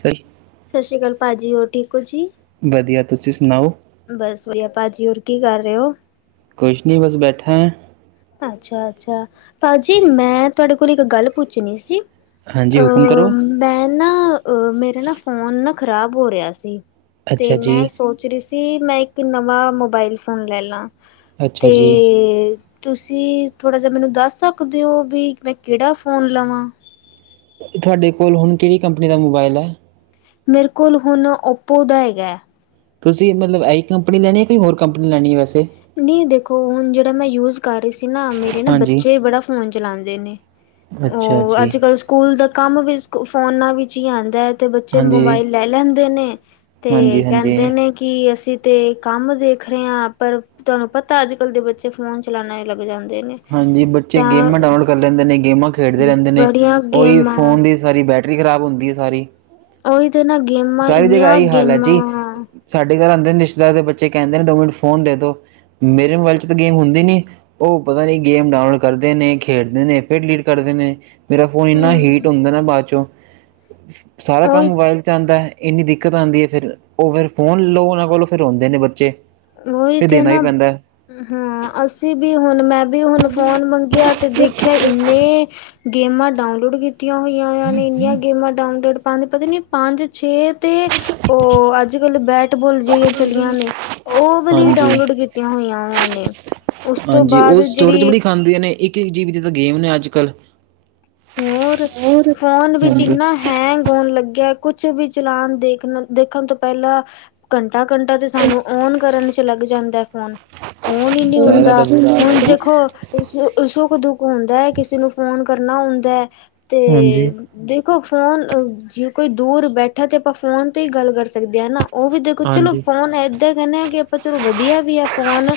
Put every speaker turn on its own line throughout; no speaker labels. ਸਸ
ਸਸ ਸ਼੍ਰੀ ਕਾਲ ਭਾਜੀ ਹੋਰ ਠੀਕ ਹੋ ਜੀ।
ਵਧੀਆ ਤੁਸੀਂ ਸੁਨਾਓ?
ਬਸ ਵਧੀਆ ਭਾਜੀ। ਹੋਰ ਕੀ ਕਰ ਰਏ ੳ?
ਕੁੱਛ ਨੀ ਬਸ ਬੈਠਾ ਹਾਂ।
ਅੱਛਾ-ਅੱਛਾ। ਭਾਜੀ ਮੈਂ ਤੁਹਾਡੇ ਕੋਲ ਇੱਕ ਗੱਲ ਪੁੱਛਨੀ ਸੀ।
ਹਾਂਜੀ
ਅ
ਹੁਕਮ ਕਰੋ
ਮੈਂ ਨਾ ਅ ਮੇਰੇ ਨਾ ਫੋਨ ਨਾ ਖ਼ਰਾਬ ਹੋ ਰਿਆ ਸੀ ਤੇ
ਅੱਛਾ
ਮੈਂ
ਜੀ
ਸੋਚ ਰਈ ਸੀ ਮੈਂ ਇੱਕ ਨਵਾਂ ਮੋਬਾਇਲ ਫੋਨ ਲੈਲਾ।
ਅੱਛਾ
ਤੇ
ਜੀ
ਤੁਸੀਂ ਥੋੜਾ ਜੇਆ ਮੈਨੂੰ ਦੱਸ ਸਕਦੇ ਹੋ ਬੀ ਮੈਂ ਕੇੜਾ ਫੋਨ ਲਵਾਂ?
ਤੁਹਾਡੇ ਕੋਲ ਹੁਨ ਕੇੜੀ ਕੰਪਨੀ ਦਾ ਮੋਬਾਇਲ ਐ।
ਮੇਰੇ ਕੋਲ ਹੁਨ ੳਪੋ ਦਾ ਹੈਗੈ।
ਤੁਸੀਂ ਮਤਲੱਬ ਐਹੀ ਕੰਪਨੀ ਲੈਨੀ ਏ ਕੋਈ ਹੋਰ ਕੰਪਨੀ ਲੈਨੀ ਏ ਵੈੇਸੇ।
ਨਈ ਦੇਖੋ ਹੁਨ ਜੇੜਾ ਮੈਂ ਯੂਜ਼ ਕਰ ਰਈ ਸੀ ਨਾ, ਮੇਰੇ ਨਾ
ਹਾਂਜੀ
ਬੱਚੇ ਬੜਾ ਫ਼ੋਨ ਚਲਾਨਦੇ ਨੇ।
ਅੱਛਾ
ਉਹ
ਜੀ।
ਅੱਜ ਕੱਲ੍ਹ ਸਕੂਲ ਦਾ ਕੰਮ ਵੀ ਫੋਨਾਂ ਵਿੱਚ ਈ ਆਂਦਾ ਏ ਤੇ ਬੱਚੇ
ਹਾਂਜੀ
ਮੋਬਾਈਲ ਲੈ ਲੈਂਦੇ ਨੇ। ਤੇ
ਹਾਂਜੀ ਹਾਂਜੀ
ਕੈਂਦੇ ਨੇ ਕੀ ਅਸੀਂ ਤੇ ਕੰਮ ਦੇਖ ਰਹੇ ਆਂ ਪਰ ਤੁਆਨੂੰ ਪਤਾ ਅੱਜ ਕੱਲ੍ਹ ਦੇ ਬੱਚੇ ਫੋਨ ਚਲਾਨਾ ਈ ਲੱਗ ਜਾਂਦੇ ਨੇ।
ਹਾਂਜੀ ਬੱਚੇ
ਤਾਂ
ਗੇਮਾਂ ਡਾਊਨਲੋਡ ਕਰ ਲੈਂਦੇ ਨੇ ਗੇਮਾਂ ਖੇਡਦੇ ਰੈਂਦੇ ਨੇ
ਬੜੀਆਂ
ਉਈ
ਗੇਮਾਂ
ਫੋਨ ਦੀ ਸਾਰੀ ਬੈਟਰੀ ਖਰਾਬ ਹੁੰਦੀ ਏ ਸਾਰੀ।
ਉਈ ਤੇ ਨਾ ਗੇਮਾਂ
ਸਾਰੀ ਜਗ੍ਹਾ
ਏਨੀਆਂ
ਇਹੀ ਹਾਲ ਹੈ ਜੀ
ਗੇਮਾਂ।
ਸਾਡੇ ਘਰ ਆਂਦੇ ਨੇ ਰਿਸ਼ਤੇਦਾਰ ਦੇ ਬੱਚੇ ਕੈਂਦੇ ਨੇ ਦੋ ਮਿੰਟ ਫੋਨ ਦੇ ਦੋ, ਮੇਰੇ ਮੋਬਾਇਲ ਚੱ ਤਾਂ ਗੇਂਮ ਹੁੰਦੀ ਨੀ। ਉ ਪਤਾ ਨੀ ਗੇਮ ਡਾਊਨਲੋਡ ਕਰਦੇ ਨੇ ਖੇਡਦੇ ਨੇ ਫੇਰ ਡਿਲੀਟ ਕਰਦੇ ਨੇ। ਮੇਰਾ ਫੋਨ ਇੰਨਾ ਹੀਟ
ਹਮ
ਹੁੰਦਾ ਨਾ ਬਾਦ ਚੋਂ, ਸਾਰਾ ਕੰਮ
ਉਹੀ
ਮੋਬਾਇਲ ਆਂਦੈ ਇੰਨੀ ਦਿੱਕਤ ਆਂਦੀ ਏ ਫੇਰ, ਉ ਫੇਰ ਫੋਨ ਲਲੋ ਉਨਾਂ ਕੋਲੋਂ ਫੇਰ ਰੋਂਦੇ ਨੇ ਬੱਚੇ।
ਉਈ
ਫਿਰ
ਤੇ
ਦੇਣਾ ਹੀ
ਨਾ,
ਪੈਂਦਾ
ਹਾਂ ਅਸੀਂ ਵੀ ਹੁਨ ਮੈਂ ਵੀ ਹੁਨ ਫੋਨ ਮੰਗਿਆ ਤੇ ਦੇਖਿਆ ਇੰਨੇ ਗੇਮਾਂ ਡਾਊਨਲੋਡ ਕੀਤੀਆਂ ਹੋਈਆਂ ਕੀਤੀਆ ਹੋਇਆ ਨੇ ਇੰਨੀਆਂ ਗੇਮਾਂ ਡਾਊਨਲੋਡ ਪਾਂਦੇ ਪਤਾ ਨੀ ਪੰਜ ਛੇ ਤੇ ਉ ਅੱਜ ਕੱਲ ਬੈਟਬੋਲ ਜੇੜੀਆਂ ਚਲੀਆਂ ਨੇ ਉ ਵਾਲੀ
ਹਾਂਜੀ
ਡਾਊਨਲੋਡ ਕੀਤੀਆਂ ਹੋਈਆਂ ਉਨਾਂ ਨੇ, ਉਸ ਤੋਂ ਬਾਦ ਜੇੜੀ
ਆਂਦੀਆਂ ਨੇ ਏਕ-ਏਕ ਜੀਵੀ ਦੀ ਤਾਂ ਗੇਮ ਨੇ ਅੱਜ ਕੱਲ੍ਹ।
ਹੋਰ ਫੋਨ ਵਿੱਚ
ਹਾਂਜੀ
ਇੰਨਾ ਹੈਂਗ ਹੋਨ ਲੱਗਿਆ ਕੁਛ ਵੀ ਚਲਾਨ ਦੇਖਨ ਦੇਖਨ ਤੋਂ ਪਹਿਲਾਂ ਘੰਟਾ ਘੰਟਾ ਤੇ ਸਾਨੂੰ ਓਨ ਕਰਨ ਚ ਲੱਗ ਜਾਂਦਾ ਫੋਨ। ੳਨ ਈ ਨੀ
ਸਾਰਾ
ਹੁੰਦਾ
ਤਾਂ ਬੁਰਾ ਹਾਲ
ਹੁਨ
ਹੈ ਜੀ
ਦੇਖੋ ਸੁ ਸੁੱਖ ਦੁੱਖ ਹੁੰਦਾ ਕਿਸੇ ਨੂੰ ਫੋਨ ਕਰਨਾ ਹੁੰਦਾ ਤੇ
ਹਾਂਜੀ
ਦੇਖੋ ਫੋਨ ਜੇ ਕੋਈ ਦੂਰ ਬੈਠਾ ਤੇ ਅਪਾਂ ਫੋਨ ਤੇ ਈ ਗੱਲ ਕਰ ਸਕਦੇ ਆ ਨਾ। ਉਹ ਵੀ ਦੇਖੋ ਚਲੋ
ਹਾਂਜੀ
ਫ਼ੋਨ ਏਦਾਂ ਕਹਿੰਨੇ ਆ ਕਿ ਆਪਾਂ ਚਲੋ ਵਧੀਆ ਵੀ ਆ ਫੋਨ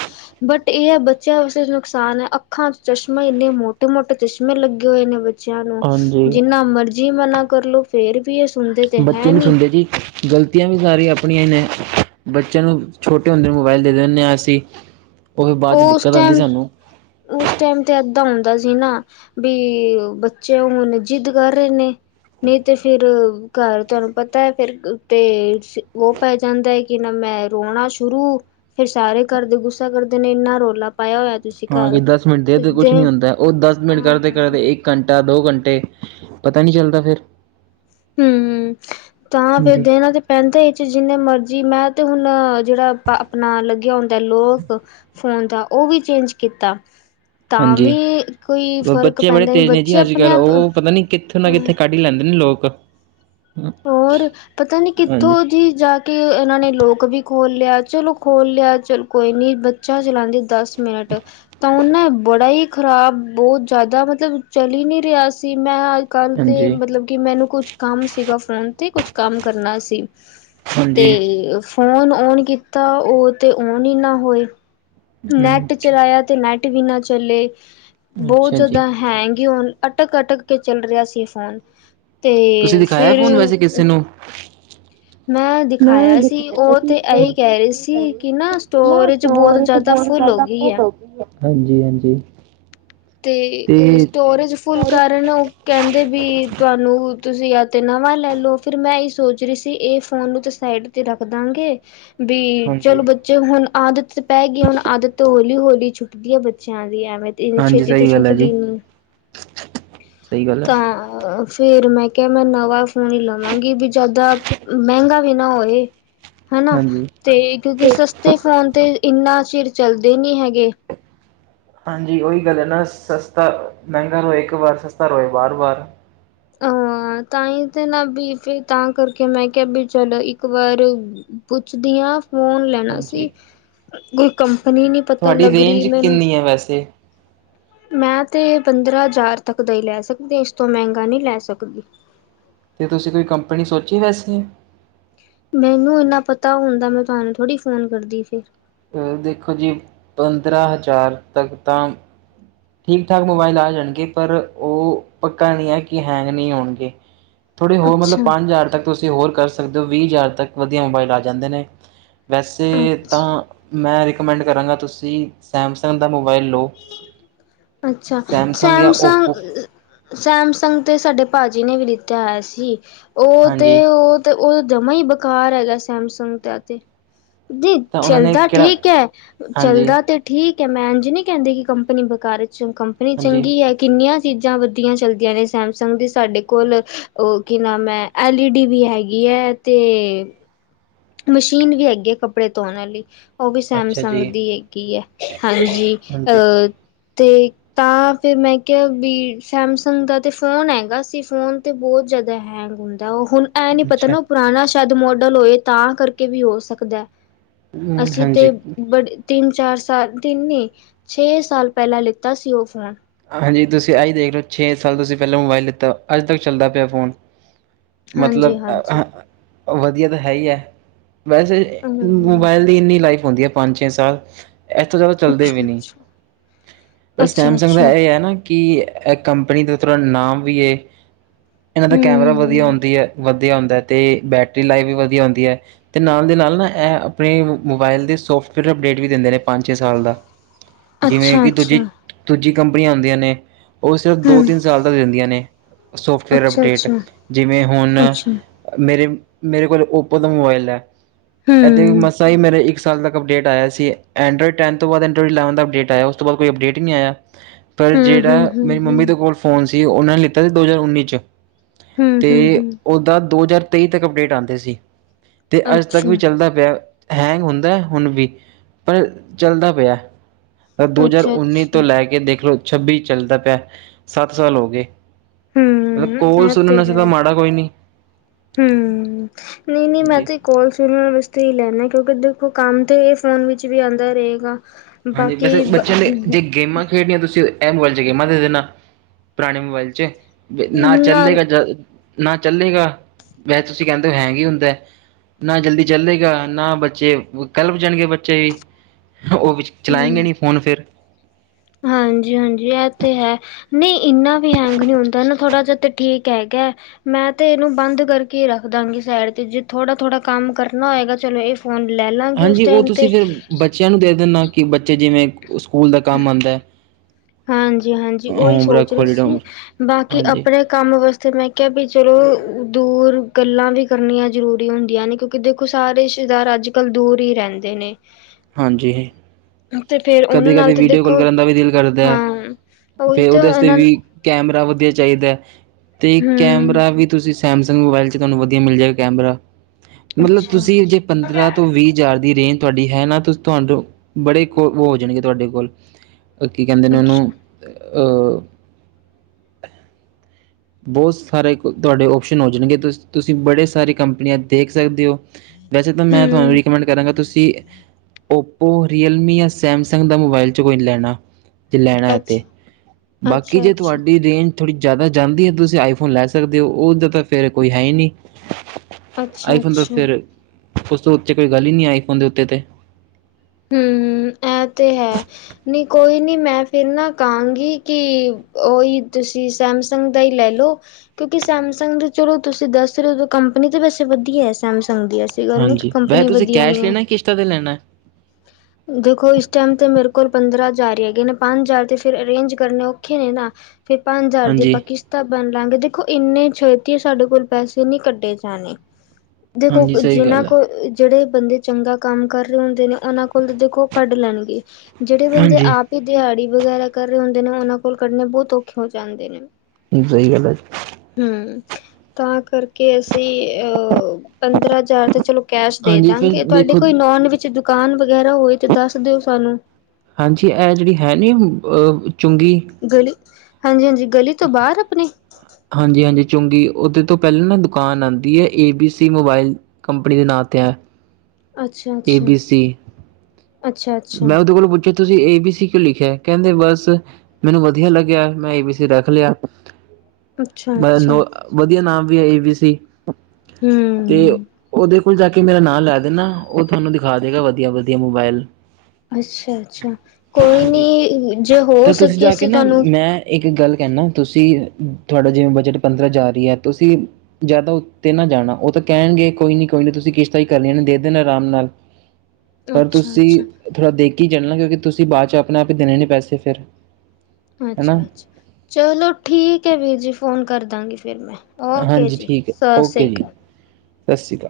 ਬਟ ਇਹ ਹੈ ਬੱਚੇਆਂ ਵਾਸਤੇ ਨੁਕਸਾਨ ਹੈ ਅੱਖਾਂ ਚ ਚਸ਼ਮਾ ਇੰਨੇ ਮੋਟੇ ਮੋਟੇ ਚਸ਼ਮੇ ਲੱਗੇ ਹੋਏ ਨੇ। ਬੱਚੇਆਂ ਨੂੰ
ਹਾਂਜੀ
ਜਿੰਨਾ ਮਰਜ਼ੀ ਮਨਾ ਕਰ ਲੋ ਫੇਰ ਵੀ ਇਹ ਸੁਨਦੇ ਤੇ
ਬੱਚੇ
ਹੈ
ਨਹੀਂ
ਨੀ।
ਸੁਣਦੇ ਜੀ ਗਲਤੀਆਂ ਵੀ ਸਾਰੀ ਆਪਣੀਆਂ ਨੇ ਬੱਚਿਆਂ ਨੂੰ ਛੋਟੇ ਹੁੰਦੇ ਮੋਬਾਇਲ ਦੇ ਦੇਨੇ ਆ ਅਸੀਂ। ਫਿਰ ਬਾਅਦ 'ਚ
ਉਹ ਉਸ
ਦਿੱਕਤ ਆਉਂਦੀ
ਟਾਈਮ
ਸਾਨੂੰ
ਉਸ ਟਾਈਮ ਤੇ ਏਦਾ ਹੁੰਦਾ ਸੀ ਨਾ ਬੀ ਬੱਚੇ ਹੁਨ ਜਿੱਦ ਕਰ ਰਏ ਨੇ ਨਹੀਂ ਤੇ ਫੇਰ ਘਰ ਤੁਹਾਨੂੰ ਪਤਾ ਫੇਰ ਤੇ ਫੇ ਉਹ ਪੈ ਜਾਂਦਾ ਕਿ ਨਾ ਮੈਂ ਰੋਣਾ ਸ਼ੁਰੂ ਫੇਰ ਸਾਰੇ ਘਰਦੇ ਗੁੱਸਾ ਕਰਦ ਦਿਨ ਇੰਨਾ ਰੋਲਾ ਪਾਇਆ ਹੋਇਆ। ਤੁਸੀਂ
ਹਾਂ
ਘਰ
ਕਿ ਦੱਸ ਮਿੰਟ ਦੇ ਦੇ ਕੁਛ ਨੀ ਹੁੰਦਾ ਉਹ ਦੱਸ ਮਿੰਟ ਕਰਦੇ
ਹਮ
ਕਰਦੇ ਇਕ ਘੰਟਾ ਦੋ ਘੰਟੇ ਪਤਾ ਨਹੀਂ ਚੱਲਦਾ ਫੇਰ।
ਹੁ ਤਾਂ ਫੇਰ
ਜੀ
ਦੇਣਾ ਤ ਪੈਂਥ ਇਚ ਜਿੰਨੇ ਮਰਜ਼ੀ ਮੈਂ ਤੇ ਹੁਨ ਜਿਹੜਾ ਅਪਨਾ ਲੱਗਿਆ ਹੁੰਦਾ ਲੋਕ ਫੋਨ ਦਾ ਉਹ ਵੀ ਚੇਂਜ ਕੀਤਾ। ਤਾਂ
ਹਾਂਜੀ
ਵੀ ਕੋਈ ਫ਼ਰਕ
ਬੱਚੇ ਬੜੇ
ਪੈਂਦਾ ਨਹੀਂ
ਤੇਜ਼ ਨੇ
ਬੱਚੇ
ਜੀ ਅੱਜ
ਆਪਣੇ
ਕੱਲ੍ਹ
ਆਪ
ਉਹ ਪਤਾ ਨੀ ਕਿੱਥੇ ਨਾ
ਹਮ
ਕਿੱਥੇ ਕੱਢ ਲੈਂਦੇ ਨੇ ਲੋਕ। ਹਾਂ,
ਹੋਰ ਪਤਾ ਨੀ
ਹਾਂਜੀ
ਕਿੱਥੋਂ ਦੀ ਜਾ ਕਿ ਇਹਨਾਂ ਨੇ ਲੋਕ ਵੀ ਖੋਲ੍ਹ ਲਿਆ ਚਲੋ ਖੋਲ੍ਹ ਲਿਆ ਚਲ ਕੋਈ ਨਹੀਂ ਬੱਚਾ ਚਲਾਂਦੇ ਦੱਸ ਮਿੰਟ। ਤਾਂ ਉਹਨਾਂ ਬੜਾ ਹੀ ਖ਼ਰਾਬ ਬੋਤ ਜੈਦਾ ਮਤਲਬ ਚਲੀ ਨਹੀਂ ਰਿਹਾ ਸੀ ਮੈਂ ਕੱਲ ਤੇ
ਹਾਂਜੀ
ਮਤਲਬ ਕੀ ਮੈਨੂੰ ਕੁਛ ਕੰਮ ਸੀਗਾ ਫੋਨ ਤੇ ਕੁਛ ਕੰਮ ਕਰਨਾ ਸੀ। ਤੇ
ਹਾਂਜੀ
ਫੋਨ ਓਨ ਕੀਤਾ ਉਹ ਤੇ ਓਨ ਈ ਨਾ ਹੋਏ‌।
ਹਮ,
ਨੈਟ ਚਲਾਇਆ ਤੇ ਨੈਟ ਵੀ ਨਾ ਚੱਲੇ ਬੋਤ
ਅੱਛਾ ਜੀ
ਜੈਦਾ ਹੈਂਗ ਹੀ ਹੋਨ ਅਟਕ ਅਟਕ ਕੇ ਚੱਲ ਰਿਹਾ ਸੀ ਫੋਨ ਤੇ ਫੇਿਰ
ਹਮ। [unintelligible]
ਮੈਂ ਦਿਖਾਇਆ ਸੀ ਉਹ ਤੇ ਇਹੀ ਕਹਿ ਰਹੀ ਸੀ ਕਿ ਨਾ ਸਟੋਰਜ ਬੋਤ ਜੈਦਾ ਤਾਂ ਫੁੱਲ ਹੋ ਗਈ ਏ।
ਹਾਂਜੀ ਹਾਂਜੀ।
ਤੇ ਸਟੋਰੇਜ ਫੁੱਲ ਕਾਰਨ ਉਹ ਕਹਿੰਦੇ ਵੀ ਤੁਹਾਨੂੰ ਤੁਸੀਂ ਯਾ ਤੇ ਨਵਾਂ ਲੈ ਲਓ ਫਿਰ ਮੈਂ ਇਹ ਸੋਚ ਰਹੀ ਸੀ ਇਹ ਫੋਨ ਨੂੰ ਤੇ ਸਾਈਡ‍ ਰੱਖਦਾਂਗੇ ਬੀ
ਹਾਂਜੀ
ਚਲੋ ਬ ਜੇ ਹੁਨ ਆਦਤ ਪੈ ਗਈ ਹੁਨ ਆਦਤ ਹੌਲੀ ਹੌਲੀ ਛੁਟਦੀ ਹੈ ਬੱਚਿਆਂ ਦੀ ਐਵੇ।
ਹਾਂਜੀ
ਛੇਤੀ ਤੇ
ਸਹੀ ਗੱਲ ਹੈ ਜੀ
ਛੁੱਟਦੀ ਨਹੀਂ
ਸਹੀ ਗੱਲ ਹੈ
ਤਾਂ ਫੇਰ ਮੈਂ ਕਿਹਾ ਮੈਂ ਨਵਾਂ ਫੋਨ ਹੀ ਲਵਾਂਗੀ ਵੀ ਜੈਦਾ ਮਹਿੰਗਾ ਵੀ ਨਾ ਹੋਏ। ਹਨਾ
ਹਾਂਜੀ
ਤੇ ਕਿਉਂਕਿ ਸਸਤੇ ਫੋਨ ਤੇ ਇੰਨਾ ਚਿਰ ਚੱਲਦੇ ਨੀ ਹੈਗੇ।
ਹਾਂਜੀ ਓਹੀ ਗੱਲ ਏ ਨਾ ਸਸਤਾ ਮਹਿੰਗਾ ਰੋਏ ਇੱਕ ਵਾਰ ਸਸਤਾ ਰੋਏ ਵਾਰ ਵਾਰ।
ਹਾਂ ਤਾਂ ਹੀ ਤੇ ਨਾ ਵੀ ਫਿਰ ਤਾਂ ਕਰਕੇ ਮੈਂ ਕਿਹਾ ਵੀ ਚਲੋ ਇੱਕ ਵਾਰ ਪੁੱਛਦੀ ਆਂ ਫੋਨ ਲੈਣਾ
ਹਾਂਜੀ
ਸੀ ਕੋਈ ਕੰਪਨੀ ਨੀ ਪਤਾ
ਤੁਹਾਡੀ
ਲੱਗ ਰੀ
ਰੇਂਜ
ਮੈਨੂੰ।
ਕਿੰਨੀ ਹੈ ਵੈਸੇ
ਮੈਂ ਤੇ ਪੰਦਰਾਂ ਹਜ਼ਾਰ ਤੱਕ ਦਾ ਈ ਲੈ ਸਕਦੀ ਇਸ ਤੋਂ ਮਹਿੰਗਾ ਨਹੀ ਲੈ ਸਕਦੀ।
ਤੇ ਤੁਸੀਂ ਕੋਈ ਕੰਪਨੀ ਸੋਚੀ ਵੈਸੇ?
ਮੈਨੂੰ ਏਨਾ ਪਤਾ ਹੁੰਦਾ, ਮੈਂ ਤੁਆਨੂੰ ਥੋੜੀ ਫੋਨ ਕਰਦੀ ਫੇਰ।
ਅ ਦੇਖੋ ਜੀ ਪੰਦਰਾਂ ਹਜ਼ਾਰ ਤੱਕ ਤਾ ਠੀਕ ਠਾਕ ਮੋਬਾਇਲ ਆ ਜਾਣਗੇ, ਪਰ ਓ ਪੱਕਾ ਨੀ ਏ ਕਿ ਹੈਂਗ ਨੀ ਹੋਣਗੇ। ਥੋੜ੍ਹੇ ਹੋਰ ਮਤਲਬ
ਅੱਛਾ
ਪੰਜ ਹਜ਼ਾਰ ਤੱਕ ਤੁਸੀਂ ਹੋਰ ਕਰ ਸਕਦੇ ਓ ਵੀਹ ਹਜ਼ਾਰ ਤੱਕ ਵਦੀਆ ਮੋਬਾਈਲ ਆ ਜਾਂਦੇ ਨੇ। ਵੈਸੇ ਤਾਂ
ਅੱਛਾ
ਮੈਂ ਰਿਕਮੈਂਡ ਕਰਾਂਗਾ ਤੁਸੀਂ ਸੈਮਸੰਗ ਦਾ ਮੋਬਾਇਲ ਲੋ।
ਅੱਛਾ,
ਜਾਂ ਓਪੋ
ਸੈਮਸੰਗ ਸੈਮਸੰਗ ਤੇ ਸਾਡੇ ਪਾਜੀ ਨੇ ਵੀ ਲਿਤਾ ਹੋਆ ਸੀ ਓ ਤੇ
ਹਾਂਜੀ,
ਓ ਤੇ ਓ ਜਮਾਂ ਈ ਬੇਕਾਰ ਹੈਗਾ ਸੈਮਸੰਗ ਦਾ ਤੇ। ਜੀ
ਤਾਂ ਉਹਨਾਂ ਨੇ
ਚਲਦਾ
ਕਿਹੜਾ
ਠੀਕ ਏ,
ਹਾਂਜੀ,
ਚਲਦਾ ਤੇ ਠੀਕ ਏ ਮੈਂ ਐਂਜ ਨੀ ਕੇਂਦੀ ਕਿ ਕੰਪਨੀ ਬਕਾਰ ਏ ਚ ਕੰਪਨੀ
ਹਾਂਜੀ,
ਚੰਗੀ ਏ ਕਿੰਨੀਆਂ ਚੀਜ਼ਾਂ ਵਦੀਆ ਚੱਲਦੀਆਂ ਨੇ ਸੈਮਸੰਗ ਦੀ ਸਾਡੇ ਕੋਲ ਓ ਕੀ ਨਾਮ ਐ ਐੱਲ ਈ ਡੀ ਵੀ ਹੈਗੀ ਐ ਤੇ ਮਸ਼ੀਨ ਵੀ ਹੈੱਗੀ ਏ ਕੱਪੜੇ ਧੋਣ ਆਲੀ। ਓ ਵੀ
ਅੱਛਾ
ਸੈਮਸੰਗ
ਜੀ,
ਦੀ ਹੈਗੀ ਐ ਹਾਂਜੀ
ਹਾਂਜੀ,
ਅ ਤੇ ਤਾਂ ਫੇਰ ਮੈਂ ਕੇਆ ਵੀ ਸੈਮਸੰਗ ਦਾ ਤੇ ਫੋਨ ਹੈਗਾ ਸੀ, ਫੋਨ ਤੇ ਬੋਤ ਜ਼ਿਆਦਾ ਹੈਂਗ ਹੁੰਦ ਦੈ, ਹੁਨ ਐ ਨੀ ਪਤਾ
ਅੱਛਾ।
ਨਾ ਓ ਪੁਰਾਨਾ ਸ਼ਾਇਦ ਮੋਡਲ ਹੋਏ ਤਾਂ ਕਰਕੇ ਵੀ ਹੋ ਸਕਦੈ।
ਹੂੰ,
ਅਸੀਂ ਤੇ
ਹਾਂਜੀ।
ਬੜ ਤਿੰਨ-ਚਾਰ ਸਾਲ, ਤਿੰਨ ਨੀ ਛੇ ਸਾਲ ਪੇਲਾਂ ਲਿੱਤਾ ਸੀ ਓ ਫੋਨ।
ਹਾਂਜੀ ਤੁਸੀਂ ਆਈ ਦੇਖ ਲੋ ਛੇ ਸਾਲ ਤੁਸੀਂ ਪੇਲਾਂ ਮੋਬਾਈਲ ਲਿੱਤਾ ਆਜ ਤੱਕ ਚੱਲਦਾ ਪਯਾ ਫੋਨ। ਮਤਲਬ,
ਹਾਂਜੀ ਹਾਂਜੀ
ਹਾ ਵਦੀਆ ਤਾਂ ਹੈ ਈ ਐ ਵੈਸੇ
ਹਮ
ਮੋਬਾਇਲ ਦੀ ਇੰਨੀ ਲਾਈਫ ਹੁੰਦੀ ਐ ਪੰਜ-ਛੇ ਸਾਲ। ਏਸ ਤੋ ਜਾਦਾ ਚੱਲਦੇ ਵੀ
ਅੱਛਾ
ਨੀ
ਅੱਛਾ
ਪਰ ਸੈਮ
ਅੱਛਾ ਅੱਛਾ
ਏ ਨਾ ਕਿ ਐ ਕੰਪਨੀ ਦਾ ਥੋੜਾ ਨਾਮ ਵੀ ਏ। ਏਨਾਂ ਦਾ ਕੈਮਰਾ ਵਦੀਆ
ਹਮ
ਹੁੰਦੀ ਏ, ਵਦੀਆ ਹੁੰਦਾ ਏ ਤੇ ਬੈਟਰੀ ਲਾਈਫ ਵੀ ਵਦੀਆ ਹੁੰਦੀ ਐ। ਤੇ ਨਾਲ ਦੀ ਨਾਲ ਨਾ ਐ ਅਪਨੇ ਮੋਬਾਇਲ ਦੇ ਸੋਫਟਵੇਅਰ ਅਪਡੇਟ ਵੀ ਦੇਂਦੇ ਨੇ ਪੰਜ-ਛੇ ਸਾਲ ਦਾ।
[inaudible]
ਜਿਵੇਂ ਕਿ ਦੂਜੀ,
ਅੱਛਾ
ਦੂਜੀ ਕੰਪਨੀਆਂ ਹੋਂਦੀਆਂ ਨੇ। ਓ ਸਿਰਫ ਦੋ
ਹਮ
ਤਿੰਨ ਸਾਲ ਦਾ ਦੇਂਦੀਆਂ ਨੇ ਸੋਫਟਵੇਅਰ
ਅੱਛਾ
ਅਪਡੇਟ
ਅੱਛਾ
ਜਿਵੇਂ ਹੁਨ
ਅੱਛਾ
ਮੇਰੇ, ਮੇਰੇ ਕੋਲ ਓਪੋ ਦਾ ਮੋਬਾਈਲ ਐ, ਏਦੇ
ਹਮ
ਮਸਾਂ ਈ ਮੇਰੇ ਇੱਕ ਸਾਲ ਤੱਕ ਅਪਡੇਟ ਆਇਆ ਸੀ, ਐਡਰਾਇਡ ਟੈਨ ਤੋਂ ਬਾਦ ਐਂਡਰਾਇਡ ਇਲੇਵਨ ਦਾ ਅਪਡੇਟ ਆਇਆ, ਉਸ ਤੋਂ ਬਾਦ ਕੋਈ ਅਪਡੇਟ ਈ ਨੀ ਆਇਆ। ਪਰ
ਹਮ
ਜੇੜਾ
ਹਮ ਹਮ
ਮੇਰੀ ਮੰਮੀ
ਹਮ
ਦੇ ਕੋਲ ਫੋਨ ਸੀ, ਓਨਾ ਲਿੱਤਾ ਸੀ ਦੋ ਹਜ਼ਾਰ ਉੱਨੀ 'ਚ।
ਹਮ ਹਮ
ਤੇ
ਹਮ
ਓਦਾ ਦੋ ਹਜ਼ਾਰ ਤੇਈ ਤੱਕ ਅਪਡੇਟ ਆਂਦੇ ਸੀ। ਤੇ ਅੱਜ ਤੱਕ
ਅੱਛਾ
ਵੀ ਚੱਲਦਾ ਪਯਾ ਹੈਂਗ ਹੁੰਦੈ ਹੁਨ ਵੀ ਪਰ ਚੱਲਦਾ ਪਯਾ। ਤਾਂ ਦੋ ਹਜ਼ਾਰ
ਅੱਛਾ
ਉੱਨੀ ਤੋਂ
ਅੱਛਾ
ਲੈ ਕੇ ਦੇਖਲੋ ਛੱਬੀ ਚੱਲਦਾ ਪਯਾ ਸੱਤ ਸਾਲ ਹੋ ਗੇ। ਮਤਲਬ
ਹਮ
ਕੋਲ
ਇਹ
ਸੁਨਨ ਅਸਤੇ ਤੇ ਮਾੜਾ ਕੋਈ ਨੀ।
ਹੂੰ, ਨਈ-ਨਈ ਮੈਂ ਤੇ ਕੋਲ ਸੁਨਨ ਵਸਤੇ ਈ ਲੈਂਨਾ ਕਿਉਂਕਿ ਦੇਖੋ ਕਾਮ ਤੇ ਏ ਫੋਨ ਵਿੱਚ ਵੀ ਆਂਦਾ ਰਏਗਾ‌।
ਹਾਂਜੀ, ਵੈਸੇ ਬੱਚੇਆਂ ਦੇ ਜੇ ਗੇਮਾਂ ਖੇਡਨੀਆਂ ਤੁਸੀਂ ਐ ਮੋਬਾਇਲ 'ਚ ਗੇਮਾਂ ਦੇ ਦੇਨਾ ਪੁਰਾਨੇ ਮੋਬਾਇਲ 'ਚ। ਨਾ ਚੱਲੇਗਾ ਜਾ, ਨਾ ਚੱਲੇਗਾ ਵੈਸੇ ਤੁਸੀਂ ਕੇਂਦੇ ਓ ਹੈਂਗ ਈ ਹੁੰਦੈ। ਨਾ ਜਲਦੀ ਚੱਲੇਗਾ, ਨਾ ਬੱਚੇ ਕੱਲਪ ਜਾਨਗੇ ਬੱਚੇ ਵੀ ਓ ਚਲਾਏਂਗੇ ਨੀ ਫੋਨ ਫੇਰ।
ਹਾਂਜੀ-ਹਾਂਜੀ ਐ ਤੇ ਹੈ। ਨੀ ਇਨਾ ਵੀ ਹੈਂਗ ਨੀ ਹੁੰਦਾ ਨਾ, ਥੋੜਾ ਜਾ ਤੇ ਠੀਕ ਹੈਗਾ ਐ। ਮੈਂ ਤੇ ਏਨੂੰ ਬੰਦ ਕਰਕੇ ਰੱਖਦਾਂਗੀ ਸਾਈਡ ਤੇ ਜੇ ਥੋੜਾ ਥੋੜਾ ਕਾਮ ਕਰਨਾ ਹੋਏਗਾ ਚਲੋ ਇ ਫੋਨ ਲੈ ਲਾਂਗੇ ਉਸ
ਹਾਂਜੀ ਉਹ
ਟਾਈਮ
ਤੁਸੀਂ
ਤੇ।
ਫਿਰ ਬੱਚਿਆਂ ਨੂੰ ਦੇ ਦਿੰਦਾ ਕਿ ਬੱਚੇ ਜਿਵੇਂ ਸਕੂਲ ਦਾ ਕੰਮ ਆਉਂਦਾ ਹੈ
ਹਾਂਜੀ ਹਾਂਜੀ ਉਹੀ ਸੋਚ ਰਹੀ ਸੀ
ਹੋਮਵਰਕ
ਬਾਕੀ
ਹਾਂਜੀ
ਆਪਣੇ ਕੰਮ ਵਾਸਤੇ ਮੈਂ ਕਿਹਾ ਵੀ ਚਲੋ ਦੂਰ ਗੱਲਾਂ ਵੀ ਕਰਨੀਆਂ ਜ਼ਰੂਰੀ ਹੁੰਦੀਆਂ ਨੇ ਕਿਉਂਕਿ ਦੇਖੋ ਸਾਰੇ ਰਿਸ਼ਤੇਦਾਰ ਅੱਜ ਕੱਲ੍ਹ ਦੂਰ ਹੀ ਰਹਿੰਦੇ ਨੇ
ਹਾਂਜੀ
ਤੇ ਫੇਰ
ਕਦੇ
ਉਹਨਾਂ ਨਾਲ
ਕਦੇ
ਤੇ
ਵੀਡੀਓ
ਦੇਖੋ
ਕਾਲ ਕਰਨ ਦਾ ਵੀ ਦਿਲ ਕਰਦਾ ਹੈ
ਹਾਂ ਉਹੀ
ਫੇਿਰ ਉਹਦੇਤੇ
ਤਾਂ
ਵਾਸਤੇ
ਇਹਨਾਂ
ਵੀ ਕੈਮਰਾ ਵਧੀਆ ਚਾਹੀਦਾ ਹੈ ਤੇ ਕੈਮਰਾ
ਹੂੰ
ਵੀ ਤੁਸੀਂ ਸੈਮਸਗ ਮੋਬਾਇਲ ਚ ਤੁਹਾਨੂੰ ਵਧੀਆ ਮਿਲ ਜਾਏਗਾ ਕੈਮਰਾ ਮਤਲਬ ਤੁਸੀਂ ਜੇ
ਅੱਛਾ-ਅੱਛਾ
ਪੰਦਰਾਂ ਤੋਂ ਵੀਹ ਹਜ਼ਾਰ ਦੀ ਰੇਂਜ ਤੁਹਾਡੀ ਹੈ ਨਾ ਤੁਸੀ ਤੁਹਾਡ ਬੜੇ ਕੋ ਉਹ ਹੋ ਜਾਣਗੇ ਤੁਹਾਡੇ ਕੋਲ ਕੀ ਕਹਿੰਦੇ ਨੇ ਉਹਨੂੰ ਅਹ ਬਹੁਤ ਸਾਰੇ ਤੁਹਾਡੇ ਓਪਸ਼ਨ ਹੋ ਜਾਣਗੇ ਤੁ ਤੁਸੀਂ ਬੜੇ ਸਾਰੇ ਕੰਪਨੀਆਂ ਦੇਖ ਸਕਦੇ ਹੋ ਵੈਸੇ ਤਾਂ ਮੈਂ ਤੁਹਾਨੂੰ
ਹੂੰ,
ਰਿਕਮੈਂਡ ਕਰਾਂਗਾ ਤੁਸੀਂ ਓਪੋ ਰੀਅਲਮੀ ਜਾਂ ਸੈਮਸੰਗ ਦਾ ਮੋਬਾਇਲ 'ਚ ਕੋਈ ਲੈਣਾ ਜੈ ਲੈਣਾ ਹੈ ਤੇ
ਅੱਛਾ,
ਬਾਕੀ
ਅੱਛਾ,
ਜੇ
ਅੱਛਾ।
ਤੁਹਾਡੀ ਰੇਂਜ ਥੋੜੀ ਜ਼ਿਆਦਾ ਜਾਂਦੀ ਹੈ ਤੁਸੀਂ ਆਈਫੋਨ ਲੈ ਸਕਦੇ ਹੋ ਉਹਦਾ ਤਾਂ ਫਿਰ ਕੋਈ ਹੈ ਹੀ ਨਹੀਂ
ਅੱਛਾ,
ਆਈਫੋਨ ਤਾਂ
ਅੱਛਾ ਹੂੰ,
ਫਿਰ ਉਸ ਤੋਂ ਉਤੇ ਕੋਈ ਗੱਲ ਹੀ ਨਹੀਂ ਆਈਫੋਨ ਦੇ ਉੱਤੇ ਤੇ
ਹਮ ਇਹ ਤੇ ਹੈ ਨਹੀਂ ਕੋਈ ਨਹੀਂ ਮੈਂ ਫਿਰ ਨਾ ਕਹਾਂਗੀ ਕਿ ਉਓਹੀ ਤੁਸੀਂ ਸੈਮਸ ਸੰ ਦੇਈ ਲੈ ਲ ਲੋ ਕਿਉਂਕਿ ਸੈਮਸੰਗ ਦੇ ਚਲੋ ਤੁਸੀਂ ਦੱਸ ਰਹੇ ਹੋ ਕੰਪਨੀ ਤਾਂ ਵੈਸੇ ਵਧੀਆ ਹੈ ਸੈਮਸੰਗ ਦੀ ਅਸੀ ਐਸੇ ਗੱਲ ਨਹੀਂ ਕੰਪਨੀ ਵਧੀਆ ਨਹੀਂ ਹੈ
ਕਿ ਦੇ ਲੈਣਾ
ਦੇਖੋ ਇਸ ਟਾਈਮ ਤੇ ਮੇਰੇ ਕੋਲ ਪੰਦਰਾਂ ਹਜ਼ਾਰ ਹੀ ਹੈਗੇ ਨੇ ਪੰਜ ਹਜ਼ਾਰ ਤੇ ਫਿਰ ਅਰੇਂਜ ਕਰਨੇ ਔਖੇ ਨੇ ਨਾ ਫਿਰ ਪੰਜ ਹਜ਼ਾਰ ਦੀ ਆਪ
ਹਾਂਜੀ
ਕਿਛਤ ਤਾਂ ਬਣ ਲਾਂਗੇ ਦੇਖੋ ਇੰਨੇ ਛੇਤੀ ਸਾਡੇ ਕੋਲ ਪੈਸੇ ਨਹੀਂ ਕੱਢੇ ਜਾਣੇ ਦੇਖੋ
ਹਾਂਜੀ ਸਹੀ
ਜਿਨਾਂ
ਗੱਲ ਹੈ
ਕੋਲ ਜਿਹੜੇ ਬੰਦੇ ਚੰਗਾ ਕੰਮ ਕਰ ਰਹੇ ਹੁੰਦੇ ਨੇ ਉਹਨਾਂ ਕੋਲ ਦੇਖੋ ਕੱਢ ਲੈਣਗੇ ਜਿਹੜੇ ਬੰਦੇ
ਹਾਂਜੀ
ਆਪ ਵੀ ਦਿਹਾੜੀ ਵਗੈਰਾ ਕਰ ਰਹੇ ਹੁੰਦੇ ਨੇ ਉਹਨਾਂ ਕੋਲ ਕੱਢਣੇ ਬਹੁਤ ਔਖੇ ਹੋ ਜਾਂਦੇ ਨੇ
ਸਹੀ ਗੱਲ ਹੈ
ਹਮ ਤਾਂ ਕਰਕੇ ਅਸੀਂ ਅਹ ਪੰਦਰਾਂ ਹਜ਼ਾਰ ਤੇ ਚਲੋ ਕੈਸ਼ ਦੇ
ਹਾਂਜੀ ਫਿਰ
ਦਾਂਗੇ ਤੁਹਾਡੇ
ਦੇਖੋ
ਕੋਈ ਨੋਨ ਵਿੱਚ ਦੁਕਾਨ ਵਗੈਰਾ ਹੋਵੇ ਤੇ ਦੱਸ ਦਿਓ ਸਾਨੂੰ
ਹਾਂਜੀ ਇਹ ਜਿਹੜੀ ਹੈ ਨੀ ਅ ਚੁੰਗੀ
ਗਲੀ ਹਾਂਜੀ ਹਾਂਜੀ ਗਲੀ ਤੋਂ ਬਾਹਰ ਆਪਣੇ
ਹਾਂਜੀ ਹਾਂਜੀ ਚੁੰਗੀ ਉਹਦੇ ਤੋਂ ਪਹਿਲਾਂ ਨਾ ਦੁਕਾਨ ਆਉਂਦੀ ਹੈ A B C mobile company ਦੇ ਨਾਂ 'ਤੇ ਹੈ
ਅੱਛਾ ਅੱਛਾ
ਮੈਂ ਉਹਦੇ ਕੋਲੋਂ ਪੁੱਛਿਆ ਤੁਸੀਂ ਏ ਬੀ ਸੀ ਕਿਉਂ ਲਿਖਿਆ ਕਹਿੰਦੇ ਬੱਸ ਮੈਨੂੰ ਵਧੀਆ ਲੱਗਿਆ ਮੈਂ ਏ ਬੀ ਸੀ ਰੱਖ ਲਿਆ ਮ ਨ
ਅੱਛਾ-ਅੱਛਾ
ਵਧੀਆ ਨਾਮ ਵੀ ਇਹ ਵੀ ਸੀ ਤੇ
ਹੂੰ।
ਉਹਦੇ ਲ ਜਾ ਕੇ ਮੇਰਾ ਨਾਂ ਲੈ ਦੇਨਾ ਉਹ ਤੁਹਾਨੂੰ ਦਿਖਾ ਦੇਗਾ ਵਧੀਆ ਵਧੀਆ ਮੋਬਾਇਲ
ਅੱਛਾ ਅੱਛਾ ਕੋਈ
ਹਾਂਜੀ।
ਨੀ ਜੇ ਹੋ
ਤਾਂ ਤੁਸੀਂ
ਸਕੇ
ਜਾ ਕੇ
ਅਸੀਂ
ਨਾ
ਤੁਹਾਨੂੰ
ਮੈਂ ਇੱਕ ਗੱਲ ਕਹਿੰਨਾ, ਤੁਸੀਂ ਤੁਹਾਡਾ ਜਿਵੇਂ ਬਜਟ ਪੰਦਰਾਂ ਹਜਾਰ ਹੀ ਹੈ ਤੁਸੀਂ ਜ਼ਿਆਦਾ ਉੱਤੇ ਨਾ ਜਾਣਾ ਉ ਤਾਂ ਕਹਿਣਗੇ ਕੋਈ ਨੀ-ਕੋਈ ਨੀ, ਤੁਸੀਂ ਕਿਸ਼ਤਾ ਹੀ ਕਰੀਆਂ ਨੇ ਦੇ ਦੇਣਾ ਆਰਾਮ ਨਾਲ।
[inaudible]
ਪਰ
ਅੱਛਾ-ਅੱਛਾ,
ਤੁਸੀਂ ਥੋੜ੍ਹਾ ਦੇਖ ਕੇ ਹੀ ਚਲਣਾ ਕਿਉਂਕਿ ਤੁਸੀਂ ਬਾਅਦ ਚ ਆਪਣੇ-ਆਪ ਹੀ ਦੇਣੇ ਨੇ ਪੈਸੇ ਫਿਰ ਹੈ ਨਾ
ਅੱਛਾ-ਅੱਛਾ, ਚਲੋ ਠੀਕ ਹੈ ਵੀਰ ਜੀ ਫ਼ੋਨ ਕਰ ਦਾਂਗੀ ਫਿਰ ਮੈਂ। ਓਕੇ
ਹਾਂਜੀ,
ਜੀ
ਠੀਕ ਹੈ,
ਸਤਿ
ਓਕੇ
ਸ਼੍ਰੀ
ਜੀ
ਅਕਾਲ।
ਸਤਿ ਸ਼੍ਰੀ ਅਕਾਲ।